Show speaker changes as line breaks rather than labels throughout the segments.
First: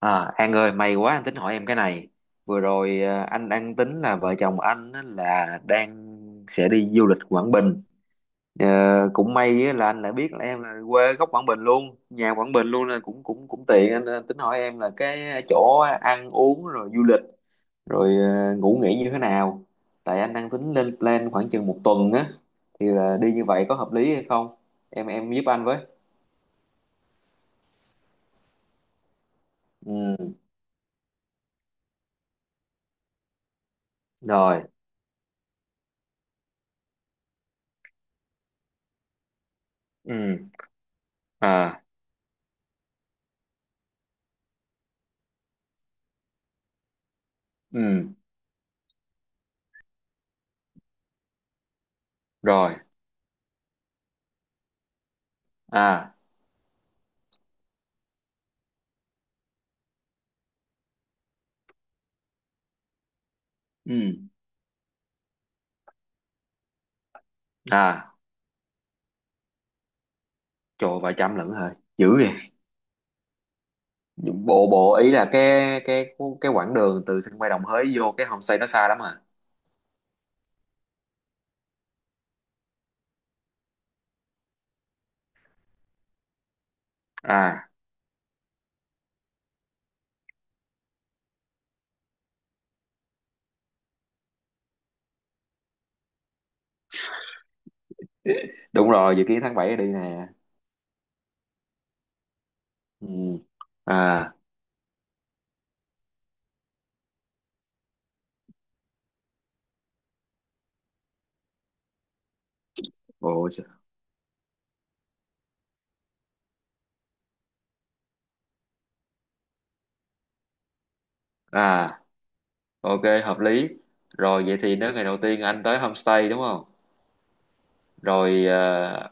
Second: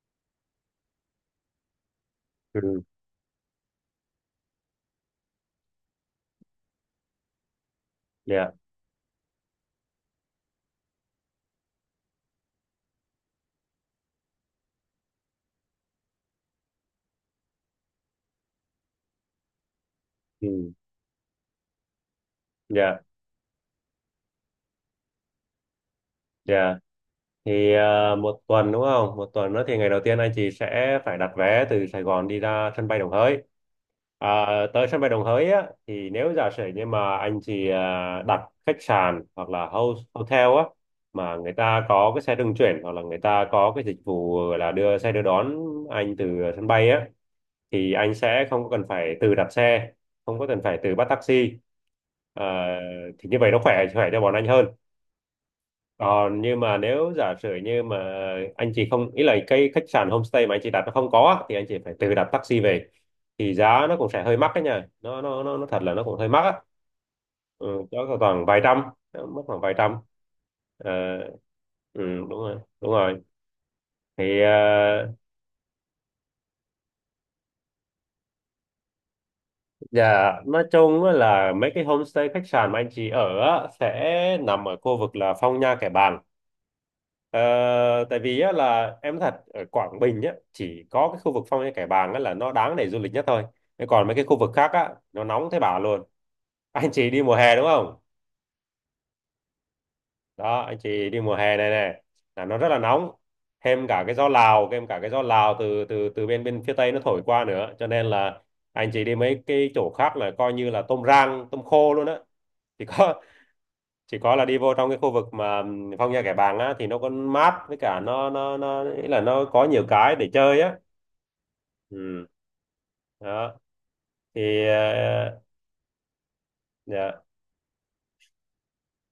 À, An ơi, may quá anh tính hỏi em cái này. Vừa
Ừ.
rồi anh đang tính là vợ chồng anh á, là đang sẽ đi du lịch Quảng Bình.
Dạ.
Ờ, cũng may á, là anh lại biết là em là quê gốc Quảng Bình luôn, nhà Quảng Bình luôn, nên cũng cũng cũng tiện anh tính hỏi em là cái chỗ ăn uống rồi du lịch rồi ngủ nghỉ như thế nào. Tại anh đang tính
Ừ.
lên plan khoảng chừng một tuần á, thì
Dạ.
là đi như vậy có hợp lý hay không? Em giúp anh với.
Dạ. Thì một tuần đúng không, một tuần nữa thì ngày đầu tiên anh
Ừ,
chị sẽ phải đặt vé từ Sài Gòn đi ra sân bay Đồng Hới. à,
rồi.
Tới sân bay Đồng Hới á thì nếu giả sử như mà anh chị đặt khách sạn hoặc là house hotel
Ừ.
á mà người
À,
ta có cái xe trung chuyển hoặc là người ta có cái dịch vụ là đưa xe đưa đón anh từ sân bay á thì
ừ,
anh sẽ không có cần phải tự đặt xe, không có cần phải tự bắt taxi. Ờ,
rồi.
thì như vậy nó khỏe khỏe cho bọn anh hơn.
À.
Còn nhưng mà nếu giả sử như mà anh chị không, ý là cái khách sạn homestay mà anh chị đặt nó không có á, thì anh chị phải tự đặt taxi về thì giá nó cũng sẽ
Ừ.
hơi mắc đấy nha, nó thật là nó cũng hơi mắc á. Ừ, đó
À,
khoảng vài trăm, nó mất khoảng vài trăm.
trời
Ờ,
ơi, vài trăm lận hả,
ừ,
dữ
đúng
vậy?
rồi, đúng rồi. Thì
Bộ bộ ý là cái quãng đường từ sân bay Đồng Hới vô cái homestay nó xa lắm à?
dạ, nói chung á là mấy cái homestay khách sạn mà anh chị ở á, sẽ nằm ở khu vực là Phong Nha Kẻ Bàng. Ờ,
À,
Tại vì á, là em nói thật ở Quảng Bình á, chỉ có cái khu vực Phong Nha Kẻ Bàng á, là nó đáng để du lịch nhất thôi. Thế còn mấy cái khu vực khác á, nó nóng thế bà luôn. Anh chị đi mùa hè đúng không?
đúng rồi, dự kiến tháng 7 đi nè.
Đó, anh chị đi mùa hè này này là nó rất là
Ừ.
nóng, thêm cả cái gió
À.
Lào, thêm cả cái gió Lào từ từ từ bên bên phía Tây nó thổi qua nữa, cho nên là anh chị đi mấy cái chỗ khác là coi như là tôm rang tôm khô luôn á. chỉ có
Bộ.
chỉ có là đi vô trong cái khu vực mà Phong Nha Kẻ Bàng á thì nó có mát, với cả nó ý là nó có nhiều cái để chơi á.
À,
Ừ.
ok, hợp
Đó.
lý. Rồi, vậy
Thì
thì nếu ngày đầu tiên anh tới homestay đúng không?
dạ.
Rồi,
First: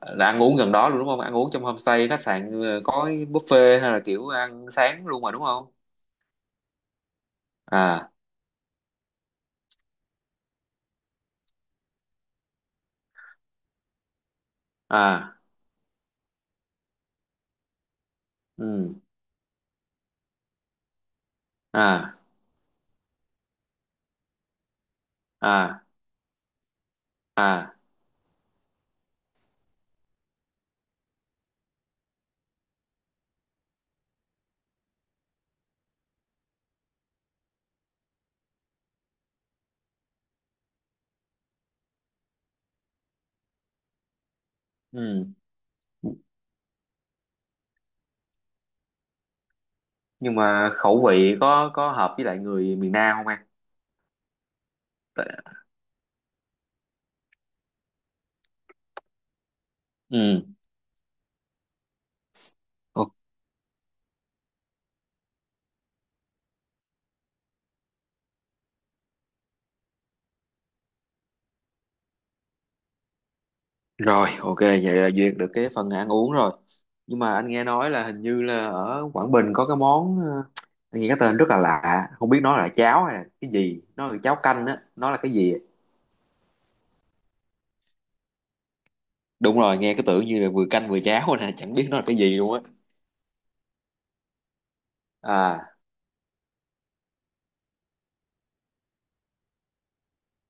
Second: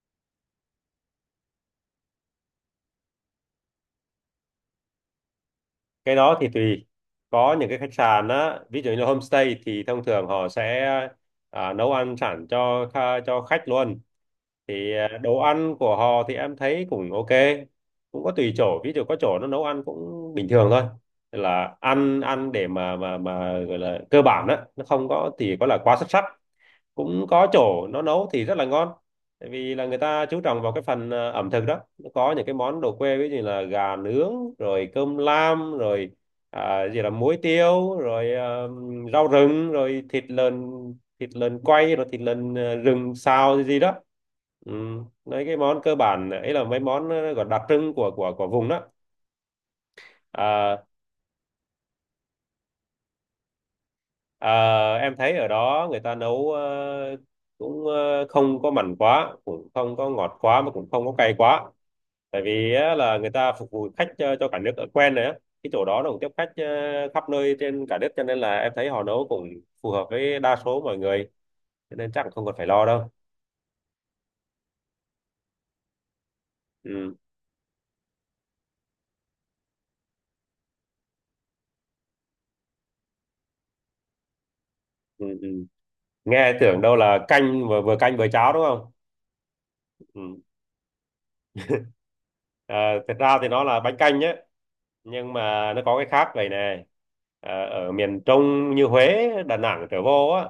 là ăn uống gần đó luôn đúng không, ăn uống trong homestay khách sạn có buffet hay là kiểu ăn sáng luôn mà đúng không?
Cái đó thì tùy. Có những cái khách
À.
sạn á ví dụ như homestay thì thông thường họ sẽ nấu ăn sẵn cho cho khách luôn. Thì
À.
đồ ăn của họ thì em thấy cũng ok. Cũng có tùy chỗ, ví
Ừ.
dụ có chỗ nó nấu ăn cũng bình thường thôi, là
À.
ăn ăn để mà gọi là cơ bản á, nó không có thì có là
À.
quá xuất sắc. Cũng có
À.
chỗ nó nấu thì rất là ngon, tại vì là người ta chú trọng vào cái phần ẩm thực đó, nó có những cái món đồ quê ví dụ như là gà nướng rồi cơm lam rồi gì là muối tiêu rồi rau rừng rồi thịt lợn, thịt lợn quay rồi thịt lợn rừng xào gì gì đó. Ừ.
Ừ.
Mấy cái món cơ bản ấy là mấy món gọi đặc trưng của vùng đó.
Nhưng mà
à,
khẩu vị có hợp với lại người miền Nam không anh?
Ờ, em
Tại-
thấy ở đó người ta nấu cũng không có mặn quá, cũng không có ngọt
Ừ.
quá mà cũng không có cay quá. Tại vì á,
Ô-
là người ta phục vụ khách cho cả nước ở quen rồi á. Cái chỗ đó nó cũng tiếp khách khắp nơi trên cả nước cho nên là em thấy họ nấu cũng phù hợp với đa số mọi người. Cho nên chắc không cần phải lo đâu.
Rồi, ok, vậy là duyệt được cái phần ăn uống rồi.
Ừ.
Nhưng mà anh nghe nói là hình như là ở Quảng Bình có cái món anh nghe cái tên rất là lạ, không biết nó là cháo hay là cái gì, nó là cháo canh á, nó là
Ừ.
cái
Ừ.
gì?
Nghe tưởng đâu là canh vừa, vừa canh vừa cháo đúng không?
Đúng rồi, nghe cái tưởng như
Ừ.
là vừa canh vừa cháo nè, chẳng biết nó là cái gì luôn á.
Ờ, Thật ra thì nó là bánh canh nhé, nhưng
À,
mà nó có cái khác vậy này. Ở miền Trung như Huế Đà Nẵng trở vô á,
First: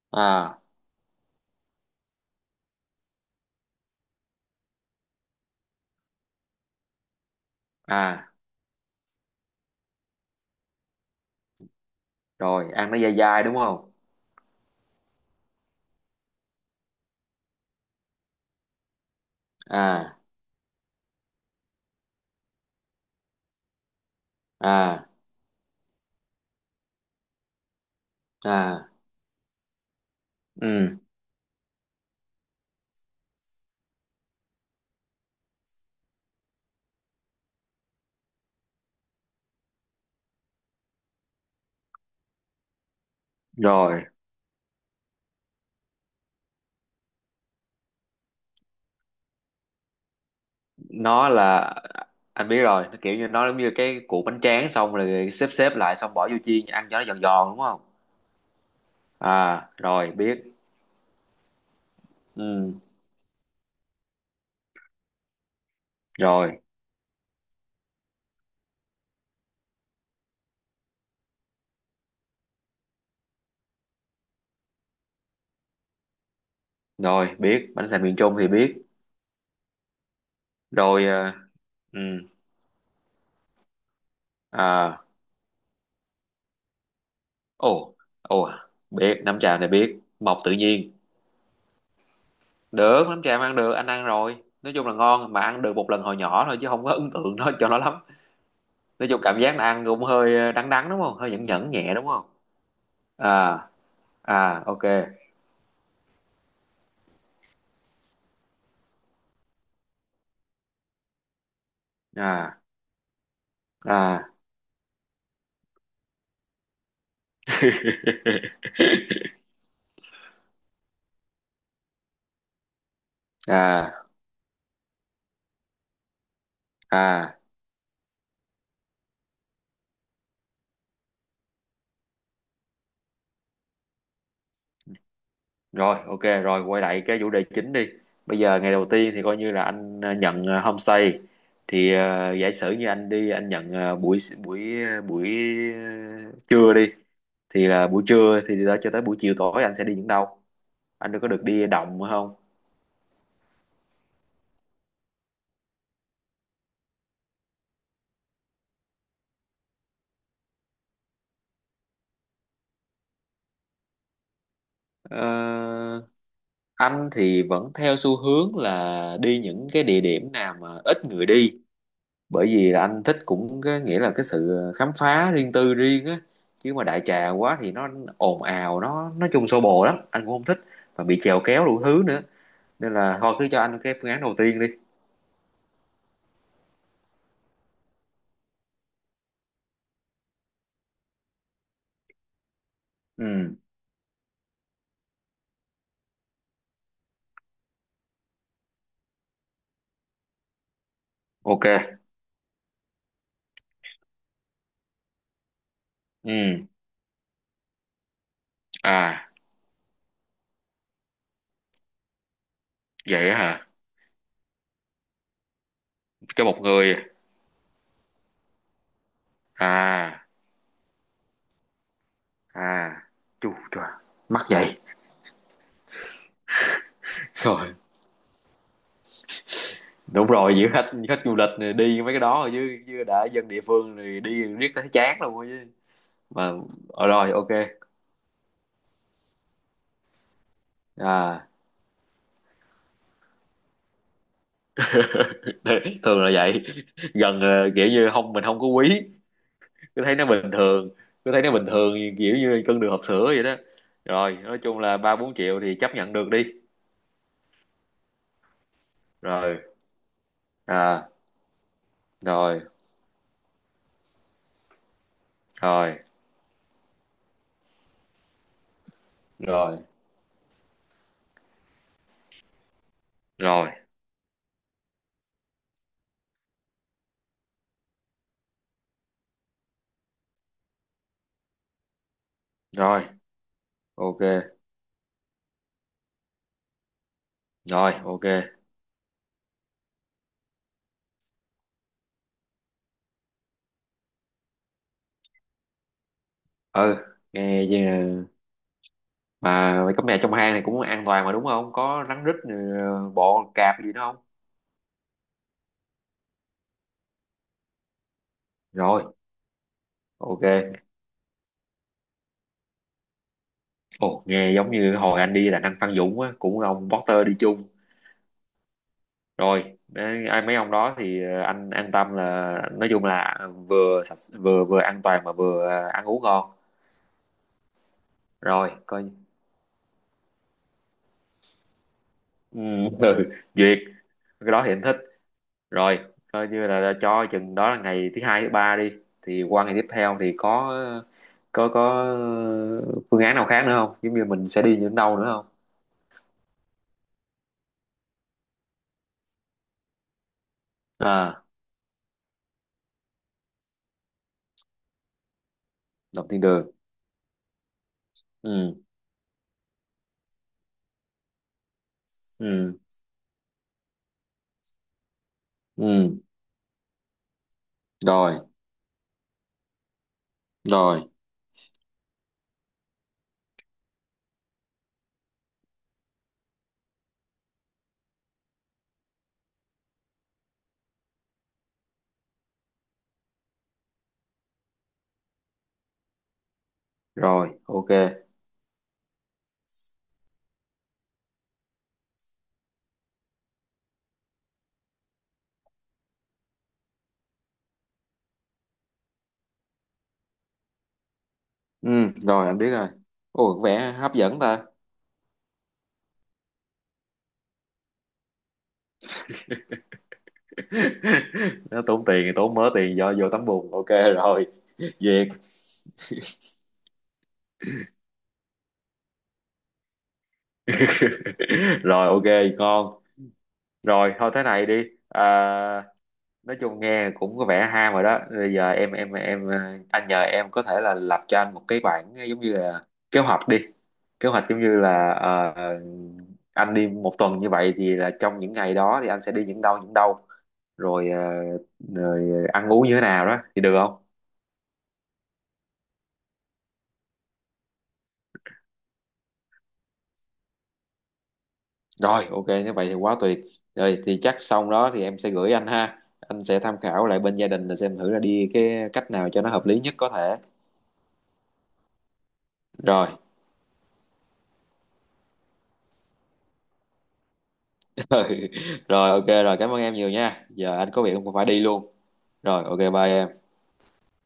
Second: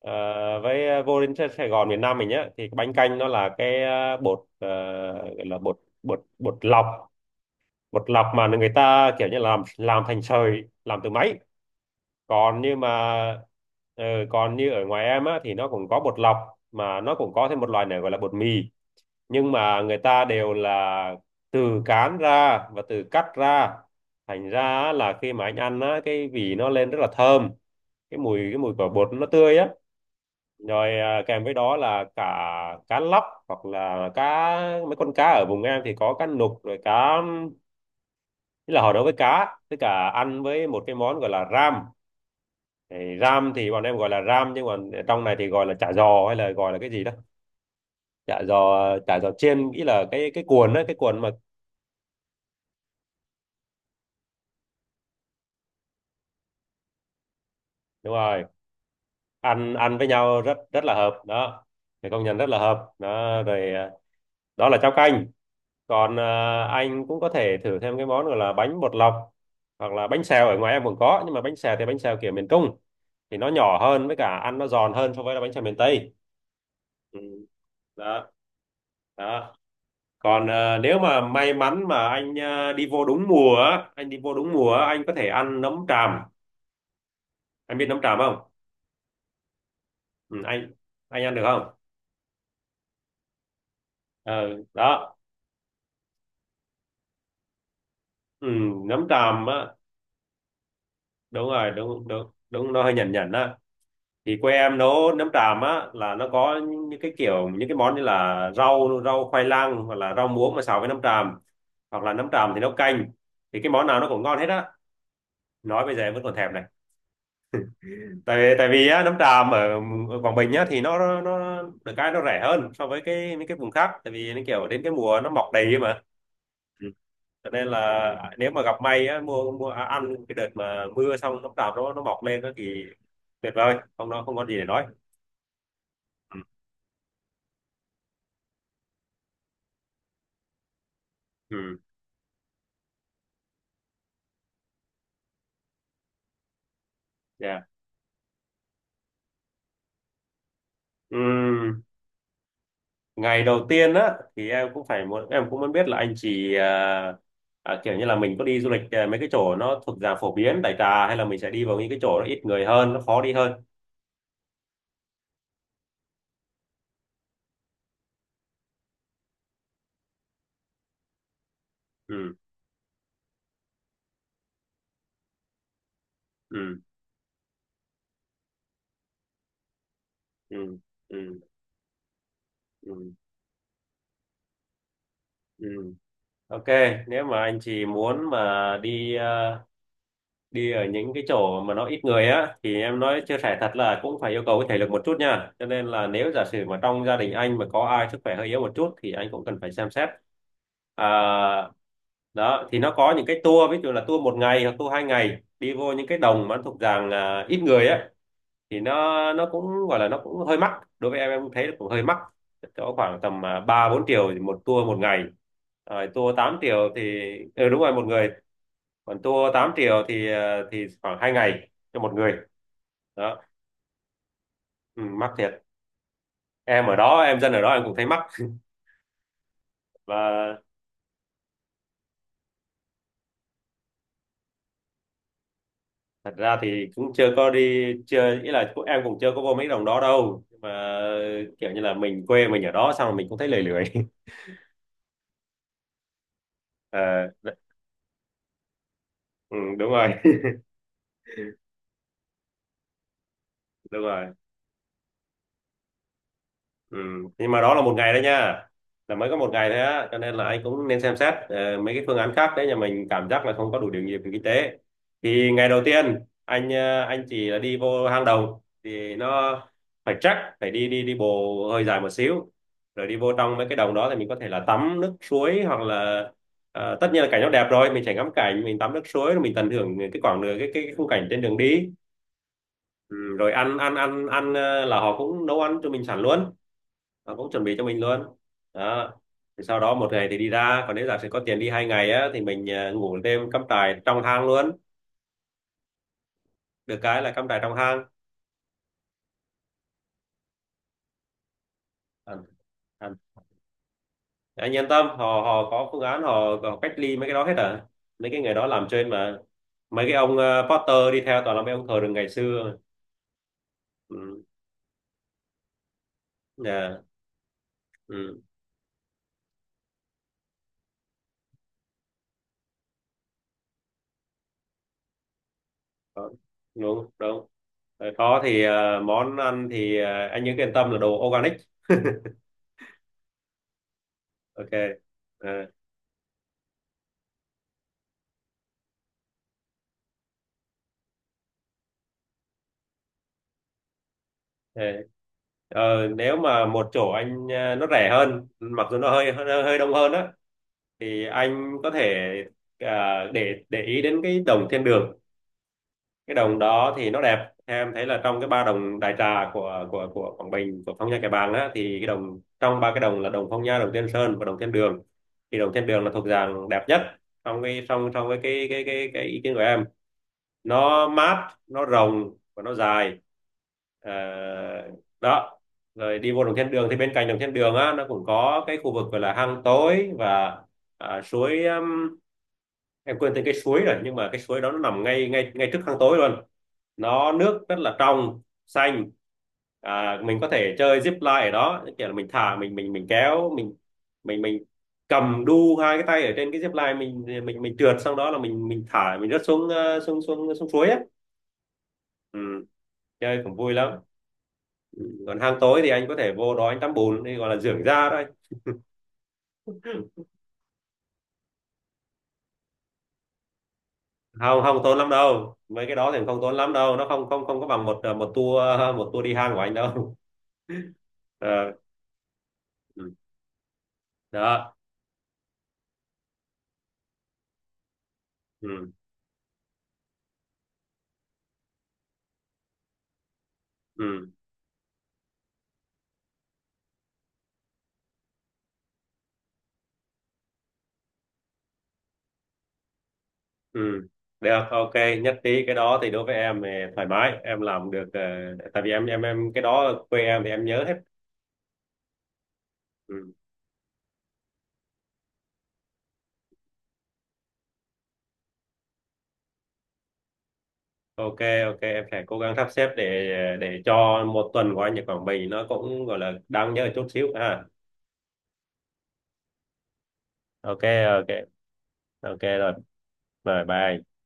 ờ,
à,
với vô đến Sài Sài Gòn miền Nam mình nhá, thì cái bánh canh nó là cái bột, gọi là bột bột bột lọc. Bột lọc
à,
mà người ta kiểu như làm thành sợi làm từ máy. còn
rồi,
như
ăn
mà
nó dai dai đúng không?
ờ, Còn như ở ngoài em á thì nó cũng có bột lọc, mà nó cũng có thêm một loại này gọi là bột mì, nhưng mà người
À,
ta đều là từ cán ra và từ cắt ra. Thành ra á,
à,
là khi mà anh ăn á cái vị nó lên rất là thơm, cái mùi quả
à,
bột nó tươi á, rồi
ừ,
kèm với đó là cả cá lóc hoặc là cá, mấy con cá ở vùng em thì có cá nục rồi cá, tức là họ nấu với cá với cả ăn với một cái món gọi là ram. Thì ram thì bọn em
rồi.
gọi là ram nhưng mà trong này thì gọi là chả giò hay là gọi là cái gì đó. Chả giò, chả giò chiên nghĩ là cái cuộn đó, cái cuộn
Nó
mà.
là anh biết rồi, nó kiểu như nó giống như cái củ bánh tráng xong rồi xếp xếp lại xong bỏ vô chiên ăn cho nó giòn giòn đúng không?
Đúng rồi,
À,
ăn ăn với
rồi
nhau
biết.
rất rất là hợp đó, thì công nhận rất là
Ừ.
hợp đó rồi. Đó là cháo canh. Còn
Rồi,
anh cũng có thể thử thêm cái món gọi là bánh bột lọc hoặc là bánh xèo, ở ngoài em cũng có. Nhưng mà bánh xèo thì bánh xèo kiểu miền Trung thì nó nhỏ hơn, với cả ăn nó giòn hơn so với là bánh xèo miền Tây. Ừ.
rồi biết bánh xèo miền
Đó.
Trung thì biết.
Đó. Còn nếu
Rồi,
mà may mắn
ừ.
mà anh đi vô đúng mùa á, anh đi vô đúng mùa á,
À.
anh có thể ăn nấm tràm. Anh biết
Ồ.
nấm tràm không?
Ồ, biết nấm trà này, biết
Ừ,
mọc tự
anh
nhiên.
anh ăn được không?
Được, nấm trà mà ăn được, anh ăn rồi,
Ờ,
nói chung là
Đó.
ngon, mà ăn được một lần hồi nhỏ thôi chứ không có ấn tượng nó cho nó lắm.
Ừ, nấm
Nói chung cảm
tràm
giác là
á,
ăn cũng hơi đắng đắng đúng không, hơi nhẫn
đúng
nhẫn
rồi,
nhẹ đúng
đúng
không?
đúng đúng, nó hơi nhẩn nhẩn á.
À.
Thì quê
À,
em
ok.
nấu nấm tràm á là nó có những cái món như là rau rau khoai lang hoặc là rau muống mà xào với nấm tràm, hoặc là nấm tràm
À.
thì nấu canh. Thì cái món nào nó cũng
À.
ngon hết á, nói bây giờ em vẫn còn thèm này, tại vì á, nấm tràm ở, ở Quảng Bình á thì nó được cái nó rẻ hơn so với cái những cái vùng khác,
À.
tại vì nó kiểu đến cái mùa nó mọc đầy ấy mà. Ừ.
À.
Cho nên là nếu mà gặp may á, mua mua à, ăn cái đợt mà mưa xong nấm tràm nó mọc lên đó thì tuyệt vời không, nó không có gì để nói.
Rồi
Ừ.
ok, rồi quay lại cái chủ đề chính đi. Bây giờ ngày đầu tiên thì coi như là anh nhận homestay,
Ừ.
thì giả sử như anh đi anh nhận ờ, buổi buổi à, buổi ờ, trưa đi, thì
Dạ.
là buổi trưa thì đó cho tới buổi chiều tối anh sẽ đi những đâu, anh có được đi
Ừ,
động không?
ngày đầu tiên á thì em cũng phải muốn em cũng muốn biết là anh chị kiểu như là mình có đi du lịch mấy cái chỗ nó thuộc dạng phổ biến đại trà hay là mình sẽ đi vào những cái chỗ nó ít người hơn, nó khó đi hơn.
Ờ, anh thì vẫn theo xu hướng là đi những cái địa điểm nào mà ít người đi,
Ừ.
bởi vì là anh thích cũng cái nghĩa là cái sự khám phá riêng tư riêng á, chứ
Ừ.
mà đại trà quá thì nó ồn ào, nó nói chung xô bồ lắm anh cũng không thích,
Ừ.
và bị
Ừ.
chèo kéo đủ thứ nữa, nên
Ừ.
là thôi cứ cho anh cái phương án đầu tiên đi.
Ừ. Ok, nếu mà anh chị muốn mà đi đi ở những cái chỗ mà nó ít người á thì em nói chia
Ừ,
sẻ thật là cũng phải yêu cầu cái thể lực một chút nha, cho nên là nếu giả sử mà trong gia đình anh mà có ai sức khỏe hơi yếu một chút thì anh cũng cần phải xem xét. à,
ok.
Đó thì nó có những cái tour ví dụ là tour một ngày hoặc tour hai ngày đi vô những cái đồng mà nó
Ừ.
thuộc dạng ít người á, thì
À,
nó cũng gọi là nó cũng hơi mắc. Đối với em thấy cũng hơi mắc. Có khoảng
vậy á
tầm
hả?
3-4 triệu thì một tour một ngày, rồi tour
Cho
8
một
triệu
người?
thì. Ừ, đúng rồi, một người. Còn tour 8 triệu
À.
thì khoảng 2 ngày cho một người.
À,
Đó.
chu trời, mắc vậy?
Ừ, mắc thiệt, em ở đó em dân ở đó
Rồi,
em cũng thấy mắc.
đúng rồi,
Và
giữa khách khách du lịch này đi mấy cái đó rồi chứ chứ đã dân địa phương thì đi riết thấy chán luôn rồi chứ.
thật
Mà
ra thì cũng
rồi
chưa
ok.
có đi, chưa ý là em cũng chưa có vô mấy đồng đó đâu. Nhưng mà
À.
kiểu như là mình quê mình ở đó xong rồi mình cũng thấy lười lười.
Thường là vậy.
Ờ,
Gần kiểu như không, mình không có quý,
ừ, đúng
cứ
rồi.
thấy nó bình thường, cứ thấy nó bình thường, kiểu như cân đường hộp sữa vậy đó.
Đúng rồi.
Rồi, nói chung là ba bốn triệu thì chấp nhận được đi.
Ừ. Nhưng mà đó là một ngày đấy nha, là mới có một
Rồi.
ngày thôi á, cho nên là anh cũng nên
À.
xem xét mấy cái phương án khác
Rồi.
đấy nhà mình, cảm giác là không có đủ điều kiện về kinh tế thì ngày đầu
Rồi.
tiên anh chỉ là đi vô hang động thì nó
Rồi.
phải, chắc phải đi đi đi bộ hơi dài một xíu, rồi đi vô trong mấy
Rồi.
cái đồng đó thì mình có thể là tắm nước suối hoặc là tất nhiên là cảnh nó đẹp rồi, mình sẽ ngắm cảnh, mình tắm nước suối rồi mình tận hưởng cái quãng đường cái khung cảnh trên đường đi.
Rồi
Ừ, rồi ăn ăn
ok.
ăn ăn ờ, là họ cũng nấu ăn cho mình sẵn luôn, nó cũng chuẩn bị cho
Rồi
mình
ok.
luôn. Đó, thì sau đó một ngày thì đi ra, còn nếu giả sử có tiền đi hai ngày á thì mình ngủ đêm cắm trại trong hang luôn.
Ừ.
Được cái là cắm trại
Nghe
trong
chứ.
hang.
Mà mày cắm nhà trong hang này cũng an toàn mà đúng không, có rắn rít,
À. À.
bọ cạp gì đó không?
Anh yên tâm, họ họ có phương án, họ cách ly mấy cái đó hết à, mấy cái người đó làm
Rồi
trên mà, mấy cái ông
ok.
Potter đi theo toàn là mấy ông thờ rừng ngày xưa.
Ồ,
Ừ.
nghe giống như hồi anh đi là anh Phan Dũng á, cũng ông
Dạ.
Potter đi chung.
Ừ.
Rồi đấy, ai mấy ông đó thì anh an tâm là nói chung là vừa sạch vừa vừa an toàn mà vừa ăn uống
Đó.
ngon.
Đúng đúng. Rồi có thì
Rồi coi.
món ăn thì anh nhớ yên tâm là đồ organic.
Ừ. Ừ, duyệt. Cái đó
Ok.
thì anh thích.
Ờ,
Rồi, coi như là cho chừng đó là ngày thứ hai thứ ba đi, thì qua ngày tiếp theo thì có phương án nào khác nữa không, giống như mình sẽ đi những
Thế,
đâu nữa không?
nếu mà một chỗ anh nó rẻ hơn mặc dù nó hơi hơi, hơi đông hơn á, thì
À,
anh có thể để ý đến cái đồng thiên đường.
động
Cái
thiên
đồng
đường.
đó thì nó đẹp, em thấy là trong cái ba
Ừ.
đồng đại trà của Quảng Bình, của Phong Nha Kẻ Bàng á, thì cái đồng
Ừ.
trong ba cái đồng là đồng Phong Nha, đồng Tiên Sơn và đồng Thiên Đường, thì đồng Thiên Đường là
Ừ.
thuộc dạng đẹp nhất trong cái trong trong
Rồi.
cái ý kiến của em. Nó
Rồi.
mát, nó rộng và nó dài. Ờ, Đó. Rồi đi vô đồng thiên đường thì bên cạnh đồng thiên đường á nó cũng có cái khu vực gọi là hang tối và suối em quên tên cái suối rồi, nhưng mà cái suối đó nó nằm ngay ngay ngay trước hang tối luôn. Nó
Rồi
nước rất
ok.
là trong xanh. Mình có thể chơi zip line ở đó, kiểu là mình thả mình mình kéo mình, mình cầm đu hai cái tay ở trên cái zip line, mình trượt xong đó là mình thả mình rớt xuống xuống suối á.
Ừ.
Ừ,
Rồi, anh biết rồi.
chơi
Ồ,
cũng
có
vui
vẻ
lắm.
hấp dẫn ta.
Ừ, còn hang tối thì anh có thể vô đó anh tắm bùn đi, gọi là dưỡng da đấy.
Nó tốn tiền, tốn mớ tiền do vô tắm bùn, ok. Rồi
Không, không tốn lắm
duyệt.
đâu, mấy cái đó thì không tốn lắm đâu, nó không không không có bằng một một tour, một tour đi hang của anh đâu. Ờ,
Rồi ok. Ngon.
ừ.
Rồi thôi thế này
Đó.
đi. À, nói chung nghe cũng có vẻ ham rồi đó. Bây giờ
Ừ.
anh nhờ em có thể là lập cho anh một cái bản giống như là kế hoạch đi,
Ừ.
kế hoạch giống như là anh đi một tuần như vậy thì là trong những ngày đó thì anh sẽ đi những đâu những đâu, rồi, rồi ăn uống như thế nào đó thì được không?
Ừ. Được, ok. Nhất trí, cái đó thì đối với em thì thoải mái em làm được. Ờ, Tại vì em cái đó ở quê em thì em nhớ hết.
Rồi, ok, nếu vậy thì quá
Ừ.
tuyệt. Rồi, thì chắc xong đó thì em sẽ gửi anh ha. Anh sẽ tham khảo lại bên gia đình là xem thử là đi cái cách nào cho nó hợp lý nhất có thể.
Ok, ok, em sẽ cố gắng sắp xếp
Rồi.
để cho một tuần của anh ở Quảng Bình nó cũng gọi là đáng nhớ chút xíu ha.
Rồi, ok, rồi, cảm ơn em nhiều nha. Giờ
Ok.
anh có việc
Ok.
cũng phải đi luôn.
Ok,
Rồi,
rồi,
ok, bye em.
rồi, bye.